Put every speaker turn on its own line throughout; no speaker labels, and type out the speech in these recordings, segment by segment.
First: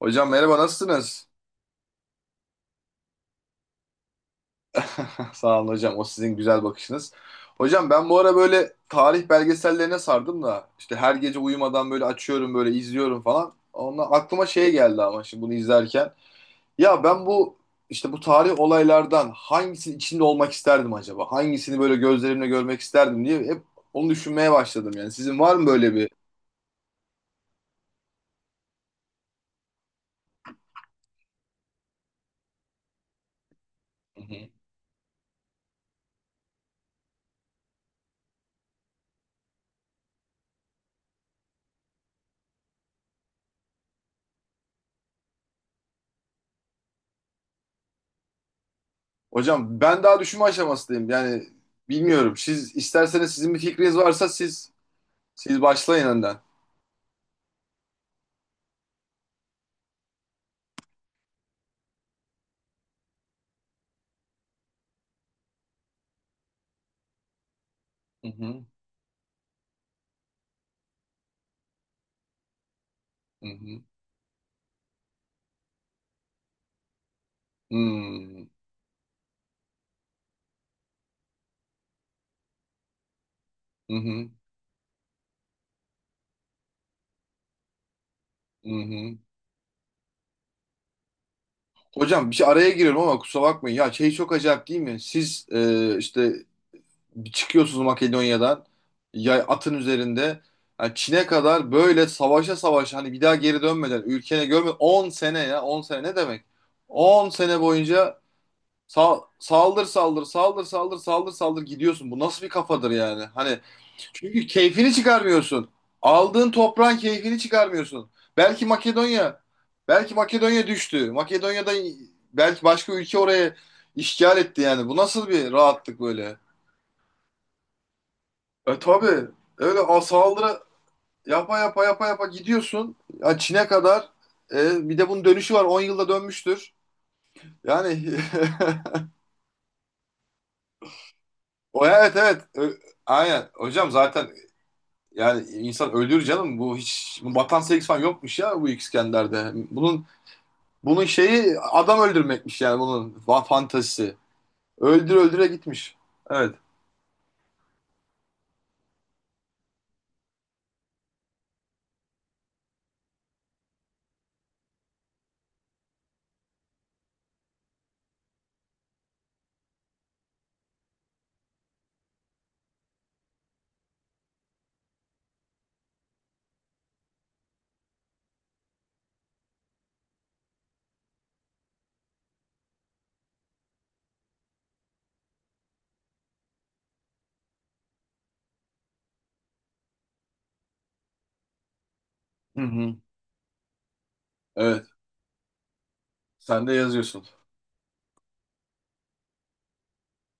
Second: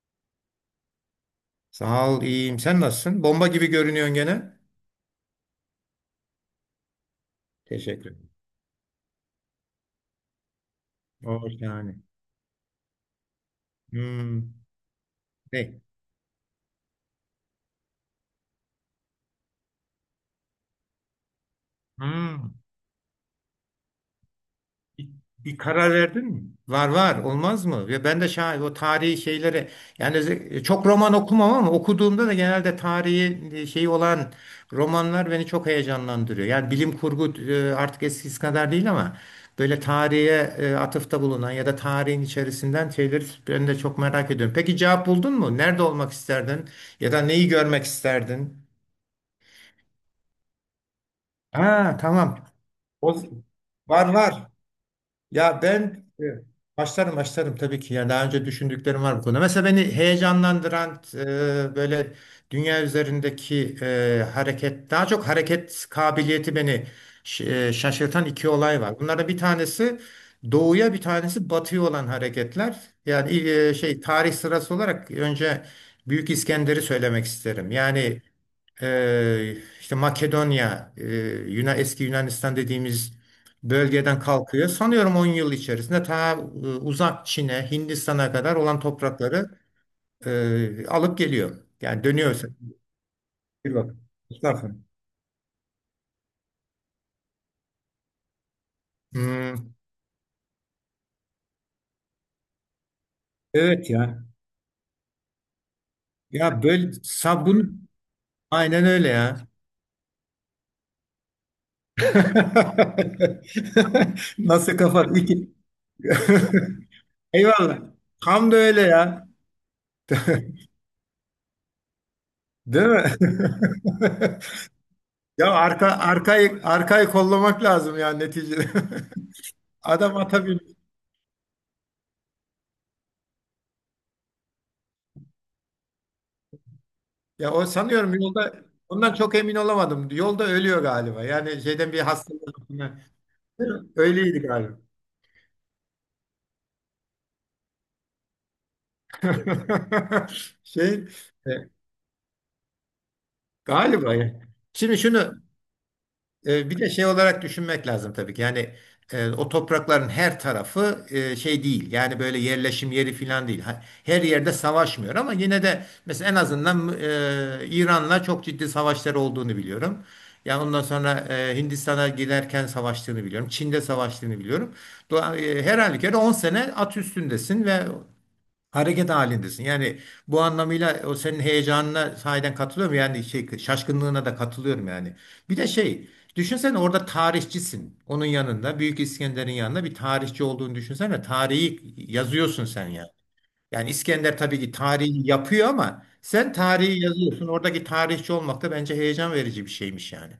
Hocam merhaba nasılsınız?
Sağ ol, iyiyim. Sen nasılsın? Bomba gibi görünüyorsun gene.
Sağ olun hocam, o sizin güzel bakışınız. Hocam ben
Teşekkür
bu
ederim.
ara böyle tarih belgesellerine sardım da işte her gece
Oh,
uyumadan
yani.
böyle açıyorum, böyle izliyorum falan. Ondan aklıma
Hmm.
şey geldi ama şimdi bunu
Ne?
izlerken. Ya ben bu işte bu tarih olaylardan hangisinin içinde olmak isterdim acaba? Hangisini böyle gözlerimle
Hmm.
görmek isterdim diye hep onu düşünmeye başladım yani. Sizin var
Bir
mı
karar
böyle bir?
verdin mi? Var var olmaz mı? Ve ben de şahit o tarihi şeylere yani çok roman okumam ama okuduğumda da genelde tarihi şeyi
Hı
olan
hı.
romanlar beni çok heyecanlandırıyor. Yani bilim kurgu artık eskisi kadar değil ama böyle tarihe atıfta bulunan ya da tarihin içerisinden şeyleri ben de çok merak ediyorum. Peki cevap buldun mu? Nerede olmak isterdin? Ya da neyi görmek isterdin?
Hocam ben daha düşünme aşamasındayım yani
Ha,
bilmiyorum.
tamam.
Siz
O,
isterseniz, sizin bir fikriniz
var
varsa
var.
siz
Ya ben
başlayın önden.
başlarım başlarım tabii ki. Yani daha önce düşündüklerim var bu konuda. Mesela beni heyecanlandıran böyle dünya üzerindeki hareket, daha çok hareket kabiliyeti beni şaşırtan
Hı
iki
hı,
olay var. Bunlardan bir tanesi doğuya, bir tanesi batıya olan hareketler.
hı
Yani
hı,
şey tarih sırası olarak önce Büyük İskender'i söylemek isterim. Yani
hmm,
işte eski Yunanistan dediğimiz
hı
bölgeden
hı,
kalkıyor. Sanıyorum 10 yıl içerisinde ta uzak Çin'e, Hindistan'a kadar
hı
olan
hı.
toprakları alıp geliyor. Yani
Hocam bir şey
dönüyorsa.
araya giriyorum ama kusura
Bir
bakmayın. Ya
bak,
şey, çok acayip
Mustafa.
değil mi? Siz işte çıkıyorsunuz Makedonya'dan, yay atın
Hmm.
üzerinde, yani Çin'e kadar böyle savaşa savaşa, hani bir daha geri
Evet
dönmeden,
ya.
ülkene görmeden 10 sene, ya 10 sene ne demek?
Ya böyle
10 sene
sabun
boyunca
aynen öyle ya.
saldır saldır saldır saldır saldır saldır gidiyorsun. Bu nasıl bir kafadır yani? Hani çünkü
Nasıl
keyfini
kafa?
çıkarmıyorsun. Aldığın toprağın keyfini
Eyvallah.
çıkarmıyorsun.
Tam da
Belki
öyle ya.
Makedonya, belki Makedonya düştü. Makedonya'da belki
Değil
başka
mi?
ülke oraya işgal etti yani. Bu nasıl
Ya
bir
arka
rahatlık böyle?
arkayı arkayı kollamak lazım yani neticede.
E tabii.
Adam ata
Saldırı
bin.
yapa yapa yapa yapa gidiyorsun. Ya Çin'e kadar. E, bir de bunun dönüşü var. 10 yılda dönmüştür.
Ya o
Yani
sanıyorum yolda ondan çok emin olamadım. Yolda ölüyor galiba. Yani
o,
şeyden bir
evet evet.
hastalık.
Aynen. Hocam zaten
Öyleydi galiba.
yani insan ölür canım. Bu hiç bu vatan sevgisi falan yokmuş ya, bu İskender'de. Bunun, bunun
Şey e,
şeyi adam öldürmekmiş yani, fantazisi.
galiba, ya. Şimdi
Öldür
şunu.
öldüre gitmiş. Evet.
Bir de şey olarak düşünmek lazım tabii ki. Yani o toprakların her tarafı şey değil. Yani böyle yerleşim yeri falan değil. Her yerde savaşmıyor ama yine de mesela en azından İran'la çok ciddi savaşları olduğunu biliyorum. Yani ondan sonra Hindistan'a giderken savaştığını biliyorum. Çin'de savaştığını biliyorum. Her halükarda 10 sene at üstündesin ve hareket halindesin. Yani bu anlamıyla o senin heyecanına sahiden katılıyorum. Yani şey, şaşkınlığına da katılıyorum yani. Bir de şey, düşünsene orada tarihçisin. Onun yanında, Büyük İskender'in yanında bir tarihçi olduğunu düşünsene. Tarihi
Hı
yazıyorsun sen
hı.
ya. Yani İskender tabii ki
Evet.
tarihi yapıyor ama sen
Sen de
tarihi
yazıyorsun.
yazıyorsun. Oradaki tarihçi olmak da bence heyecan verici bir şeymiş yani.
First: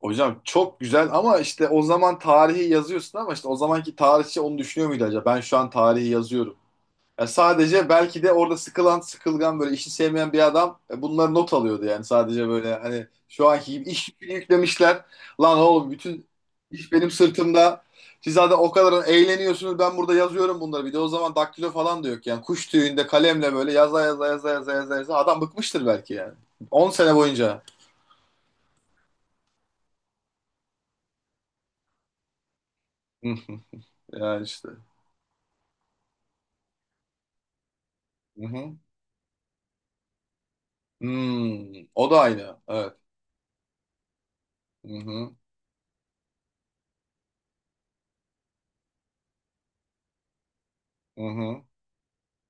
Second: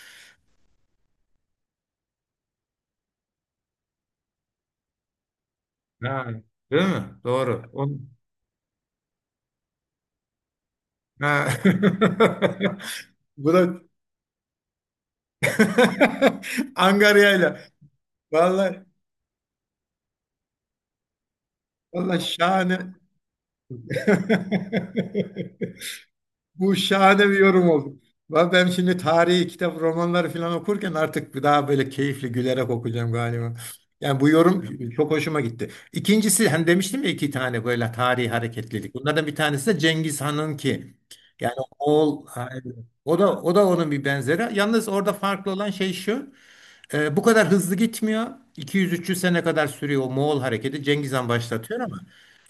Hocam çok güzel ama işte o zaman tarihi yazıyorsun, ama işte o zamanki tarihçi onu düşünüyor muydu acaba? Ben şu an tarihi
Ha,
yazıyorum.
değil mi?
Ya
Doğru.
sadece belki de orada sıkılan, sıkılgan, böyle işi sevmeyen bir adam bunları
Ha.
not alıyordu yani, sadece böyle hani şu
Bu
anki
da
gibi iş yükünü yüklemişler. Lan oğlum bütün iş benim
angaryayla.
sırtımda. Siz zaten o
Vallahi
kadar eğleniyorsunuz, ben burada yazıyorum bunları. Bir de o zaman daktilo falan da
Valla
yok yani. Kuş
şahane.
tüyünde kalemle böyle yaza yaza yaza yaza yaza yaza. Adam bıkmıştır belki yani.
Bu
10 sene
şahane bir
boyunca.
yorum oldu. Ben şimdi tarihi kitap, romanları falan okurken artık bir daha böyle keyifli gülerek okuyacağım
Hı
galiba.
hı.
Yani bu
Yani işte.
yorum çok hoşuma gitti. İkincisi hem demiştim ya iki tane böyle tarihi
Hı hı.
hareketlilik. Bunlardan bir tanesi de Cengiz Han'ın ki. Yani
Hmm. O da
Moğol,
aynı. Evet.
o da onun bir benzeri. Yalnız
Hı
orada
hı.
farklı olan şey şu. Bu kadar hızlı gitmiyor. 200-300 sene kadar sürüyor o Moğol hareketi. Cengiz
Hı
Han
hı.
başlatıyor ama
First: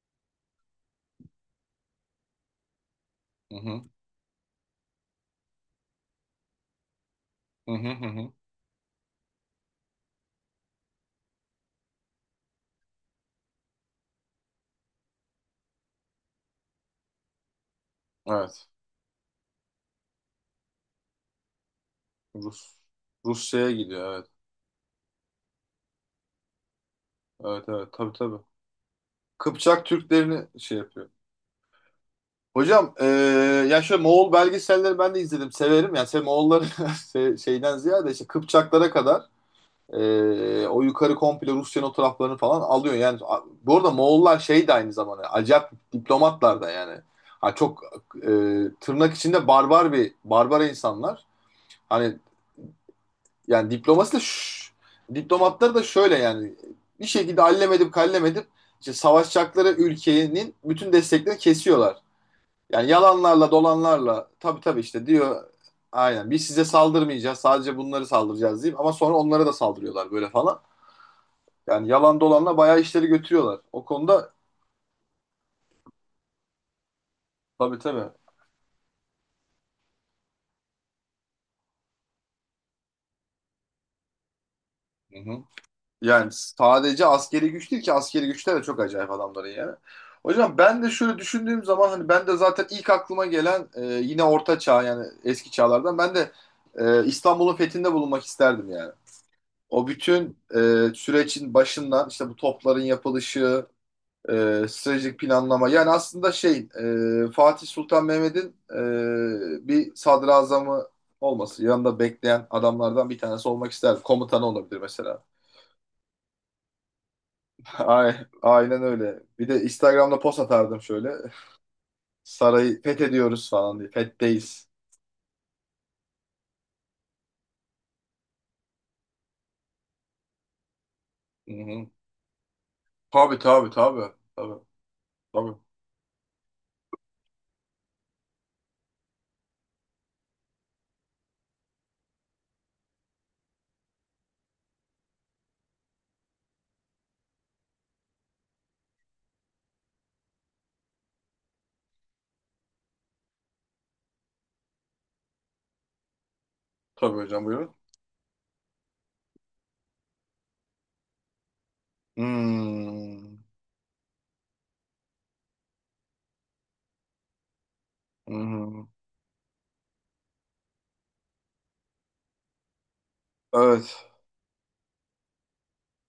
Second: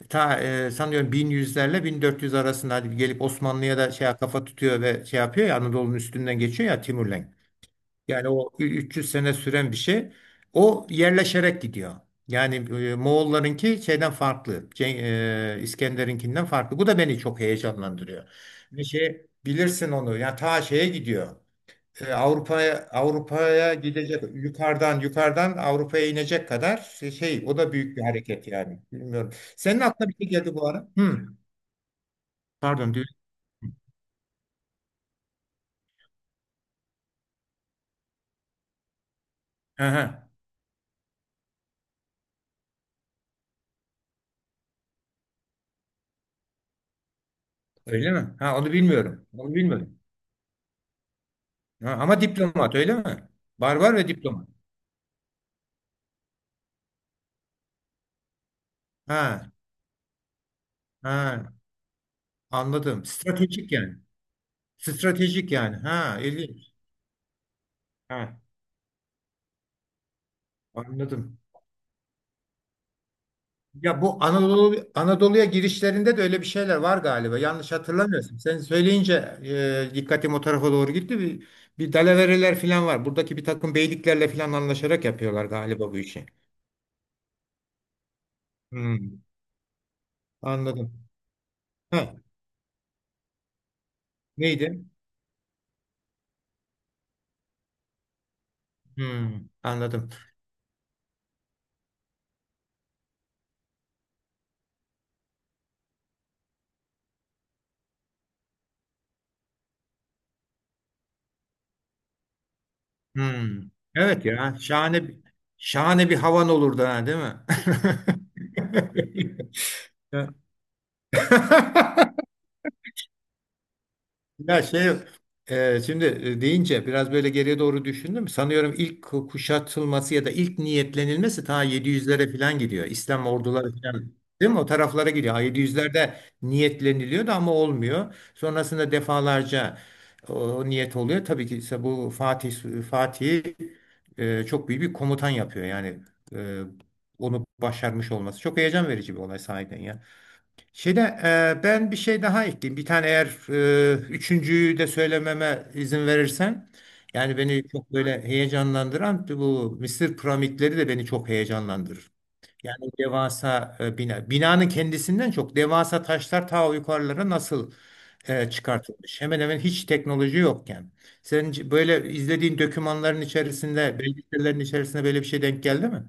ta sanıyorum 1100'lerle 1400 arasında hadi gelip
Hı
Osmanlı'ya
hı.
da şey kafa tutuyor ve şey yapıyor ya Anadolu'nun üstünden geçiyor ya Timurlenk.
Hı hı. Hı
Yani
hı.
o 300 sene süren bir şey. O yerleşerek gidiyor. Yani Moğollarınki şeyden farklı. İskender'inkinden farklı. Bu da beni çok heyecanlandırıyor.
Evet.
Bir şey bilirsin onu. Yani ta şeye gidiyor
Rus
Avrupa'ya,
Rusya'ya gidiyor,
Gidecek,
evet.
yukarıdan yukarıdan Avrupa'ya inecek kadar şey şey, o
Evet
da
evet,
büyük bir
tabii tabii.
hareket yani bilmiyorum. Senin
Kıpçak
aklına bir şey
Türklerini
geldi bu
şey
ara?
yapıyor.
Hı,
Hocam
pardon.
ya şöyle, Moğol belgeselleri ben de izledim, severim. Yani Moğolları şeyden ziyade işte Kıpçaklara kadar,
Aha,
o yukarı komple Rusya'nın o taraflarını falan alıyor. Yani bu arada Moğollar şey de aynı zamanda acayip diplomatlar da yani. Ha, çok
öyle mi? Ha, onu
tırnak
bilmiyorum.
içinde
Onu
barbar,
bilmiyorum.
bir barbara insanlar.
Ha,
Hani
ama diplomat öyle mi?
yani
Barbar ve
diplomasi de,
diplomat.
diplomatları da şöyle yani, bir şekilde allemedim kallemedim işte
Ha,
savaşacakları ülkenin bütün desteklerini
ha,
kesiyorlar. Yani
anladım.
yalanlarla
Stratejik yani.
dolanlarla, tabii tabii, işte diyor
Stratejik yani. Ha,
aynen biz size
ilginç.
saldırmayacağız, sadece bunları
Ha,
saldıracağız diyeyim, ama sonra onlara da saldırıyorlar böyle falan.
anladım.
Yani yalan dolanla bayağı işleri götürüyorlar. O
Ya bu
konuda
Anadolu'ya girişlerinde de öyle bir şeyler var galiba. Yanlış
tabii tabii.
hatırlamıyorsun. Sen söyleyince dikkatim o tarafa doğru gitti. Bir dalavereler falan var. Buradaki bir takım beyliklerle falan anlaşarak
Hı hı.
yapıyorlar galiba bu işi.
Yani sadece askeri güç değil ki, askeri güçler de çok acayip
Hmm,
adamların yani. Hocam ben de
anladım.
şöyle düşündüğüm zaman, hani
Ha,
ben de zaten ilk aklıma gelen yine orta çağ,
neydi?
yani eski çağlardan ben de İstanbul'un fethinde bulunmak isterdim yani.
Hmm,
O
anladım.
bütün sürecin başından işte, bu topların yapılışı, stratejik planlama, yani aslında şey, Fatih Sultan Mehmet'in bir sadrazamı olması, yanında bekleyen adamlardan bir tanesi
Hmm.
olmak isterdim.
Evet
Komutanı
ya,
olabilir mesela.
şahane bir havan olurdu ha, değil mi?
Ay- Aynen öyle. Bir de Instagram'da
Ya.
post atardım şöyle. Sarayı fethediyoruz falan diye.
Ya
Fetteyiz.
şey, şimdi deyince biraz böyle geriye doğru düşündüm. Sanıyorum ilk kuşatılması ya da ilk niyetlenilmesi
Hı
ta
hı.
700'lere falan gidiyor. İslam
Tabii tabii
orduları
tabii.
falan değil
Tabii
mi? O taraflara gidiyor. Ha,
tabii.
700'lerde niyetleniliyordu ama olmuyor. Sonrasında defalarca o niyet oluyor. Tabii ki ise bu Fatih çok büyük bir komutan yapıyor. Yani e, onu başarmış olması. Çok heyecan verici bir olay sahiden ya. Şimdi ben bir şey daha ekleyeyim. Bir tane, eğer üçüncüyü de söylememe izin verirsen.
Tabii
Yani
hocam,
beni
buyurun.
çok böyle heyecanlandıran bu Mısır piramitleri de beni çok heyecanlandırır. Yani o
Hmm.
devasa bina. Binanın kendisinden çok devasa taşlar ta o yukarılara nasıl
Hı hı.
çıkartılmış. Hemen hemen hiç teknoloji yokken. Sen böyle izlediğin dokümanların içerisinde,
Evet.
belgesellerin içerisinde böyle bir şey denk geldi mi?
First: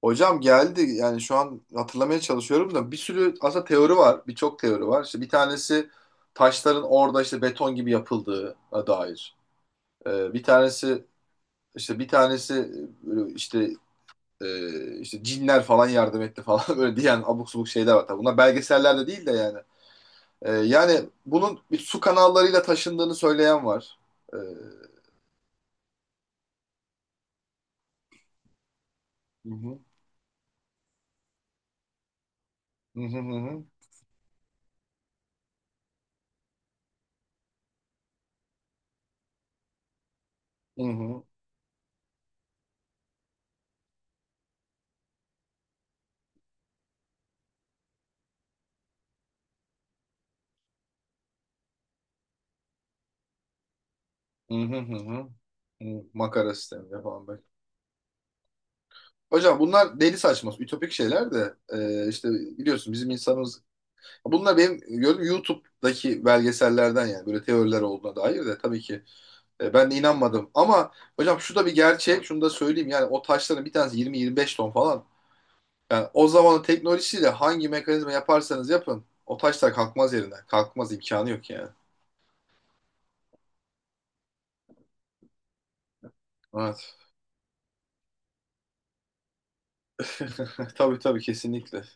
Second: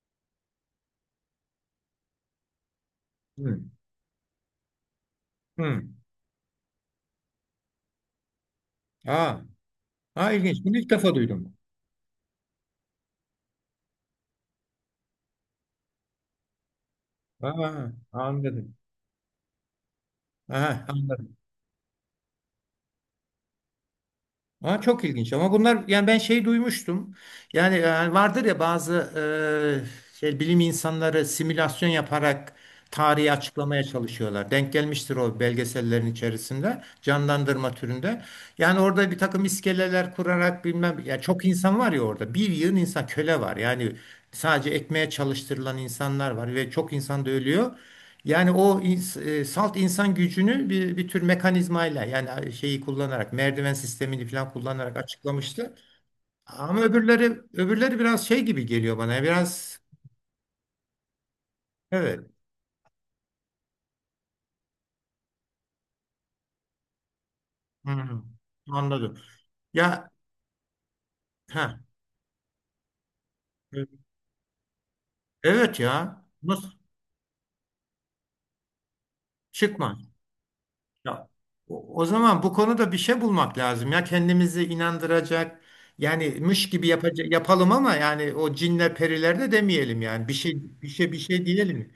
Hocam geldi. Yani şu an hatırlamaya çalışıyorum da, bir sürü
Hı.
aslında teori var. Birçok teori var. İşte bir
Hı.
tanesi taşların orada işte beton gibi yapıldığına dair.
Aa, aa,
Bir
ilginç. Bunu ilk
tanesi
defa duydum.
işte bir tanesi e, işte işte Cinler falan yardım etti falan böyle diyen abuk subuk
Aa,
şeyler var. Tabii bunlar
anladım.
belgesellerde değil de yani.
Aha,
Yani
anladım.
bunun bir su kanallarıyla taşındığını söyleyen var. Hı
Aa, çok ilginç ama bunlar yani ben şey duymuştum. Yani vardır ya bazı
hı,
şey bilim insanları simülasyon yaparak
hı hı, hı
tarihi
hı,
açıklamaya çalışıyorlar. Denk gelmiştir o belgesellerin içerisinde canlandırma türünde. Yani orada bir takım iskeleler kurarak
hı
bilmem ya,
hı,
çok insan var ya orada. Bir yığın insan, köle var. Yani sadece ekmeğe çalıştırılan insanlar var ve çok insan da ölüyor. Yani salt insan gücünü bir tür mekanizmayla yani şeyi kullanarak merdiven sistemini falan
hı hı, hı
kullanarak
hı,
açıklamıştı.
hı, makara
Ama
sistemi falan bak.
öbürleri biraz şey gibi geliyor bana.
Hocam
Biraz,
bunlar deli saçma, ütopik şeyler de işte
evet.
biliyorsun bizim insanımız, bunlar benim gördüğüm YouTube'daki belgesellerden yani, böyle teoriler olduğuna
Hı-hı.
dair de tabii ki.
Anladım.
E, ben de
Ya
inanmadım. Ama hocam şu
ha,
da bir gerçek. Şunu da söyleyeyim. Yani o taşların bir tanesi 20-25 ton falan.
evet
Yani
ya.
o zamanın
Nasıl
teknolojisiyle hangi mekanizma yaparsanız yapın, o taşlar
çıkma?
kalkmaz yerinden. Kalkmaz,
Ya
imkanı yok yani.
o zaman bu konuda bir şey bulmak lazım ya, kendimizi inandıracak. Yani mış gibi
Evet.
yapacak yapalım ama yani o cinler periler de demeyelim yani. Bir şey bir
Tabii
şey bir
tabii,
şey
kesinlikle.
diyelim.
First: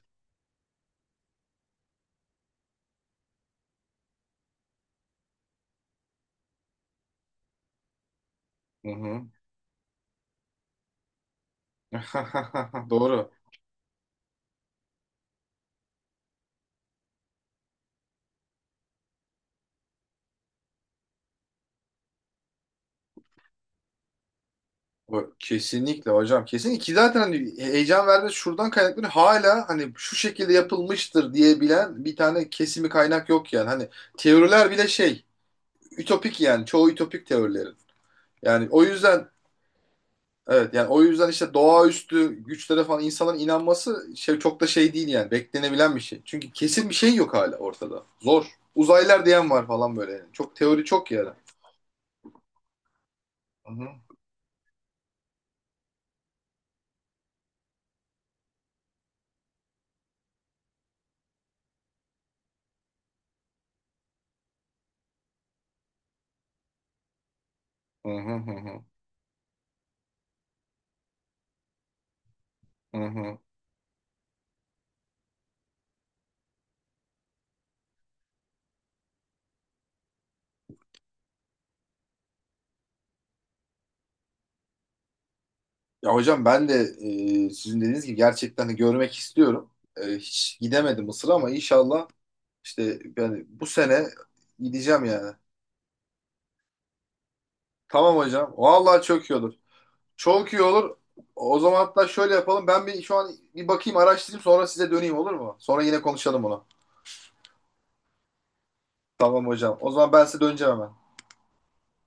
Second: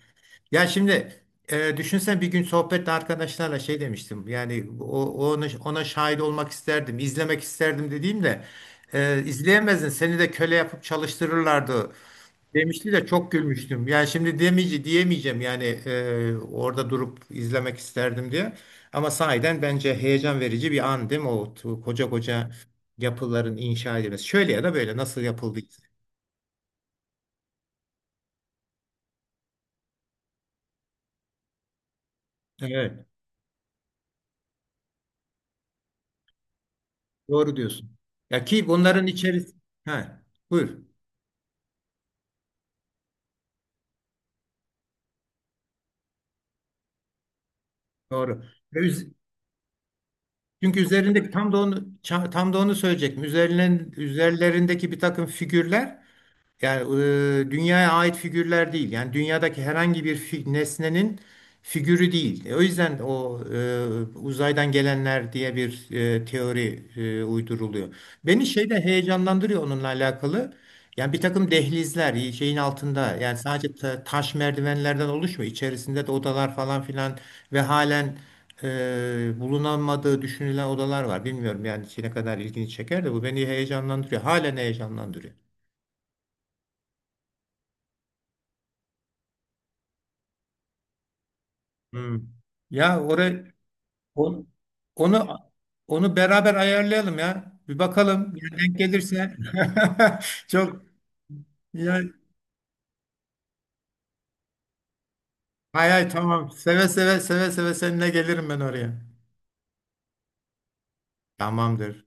Ya şimdi düşünsen bir gün sohbette arkadaşlarla şey demiştim. Yani ona şahit olmak isterdim, izlemek isterdim dediğimde
Hı hı.
izleyemezdin. Seni de köle yapıp çalıştırırlardı demişti de
Doğru.
çok gülmüştüm. Yani şimdi diyemeyeceğim yani orada durup izlemek isterdim diye. Ama sahiden bence heyecan verici bir an, değil mi? O koca koca yapıların inşa edilmesi. Şöyle ya da böyle nasıl yapıldı?
Kesinlikle hocam. Kesinlikle ki zaten hani heyecan vermesi şuradan kaynaklanıyor. Hala hani şu şekilde yapılmıştır diyebilen bir tane kesimi,
Evet,
kaynak yok yani. Hani teoriler bile ütopik yani. Çoğu ütopik
doğru
teorilerin.
diyorsun. Ya
Yani
ki
o
bunların
yüzden
içerisinde. Ha,
evet,
buyur.
yani o yüzden işte doğaüstü güçlere falan insanların inanması şey, çok da şey değil yani, beklenebilen bir şey. Çünkü kesin bir şey yok hala ortada.
Doğru.
Zor.
Ve üz-
Uzaylılar diyen var falan böyle yani. Çok
Çünkü
teori çok yani.
üzerindeki tam da onu söyleyecektim.
Hı hı.
Üzerlerindeki bir takım figürler yani dünyaya ait figürler değil. Yani dünyadaki herhangi bir nesnenin figürü değil. O yüzden uzaydan gelenler diye bir teori uyduruluyor.
Hı hı
Beni
hı
şey de
hı.
heyecanlandırıyor onunla alakalı. Yani bir takım dehlizler şeyin
Hı
altında,
hı.
yani sadece taş merdivenlerden oluşmuyor. İçerisinde de odalar falan filan ve halen bulunamadığı düşünülen odalar var. Bilmiyorum yani ne kadar ilgini çeker de bu beni heyecanlandırıyor. Halen heyecanlandırıyor.
Ya hocam ben de sizin dediğiniz gibi gerçekten de görmek istiyorum. E, hiç gidemedim Mısır'a ama inşallah
Hmm. Ya
işte yani
oraya,
bu sene
on-
gideceğim yani.
onu, beraber ayarlayalım ya. Bir
Tamam
bakalım
hocam.
ya, denk
Vallahi çok iyi
gelirse.
olur. Çok iyi
Çok.
olur. O zaman
Ya,
hatta şöyle yapalım. Ben bir şu an bir bakayım, araştırayım, sonra size döneyim, olur mu? Sonra
hay
yine
hay,
konuşalım
tamam.
bunu.
Seve seve seve seve seninle gelirim ben oraya.
Tamam hocam. O zaman ben size döneceğim hemen.
Tamamdır.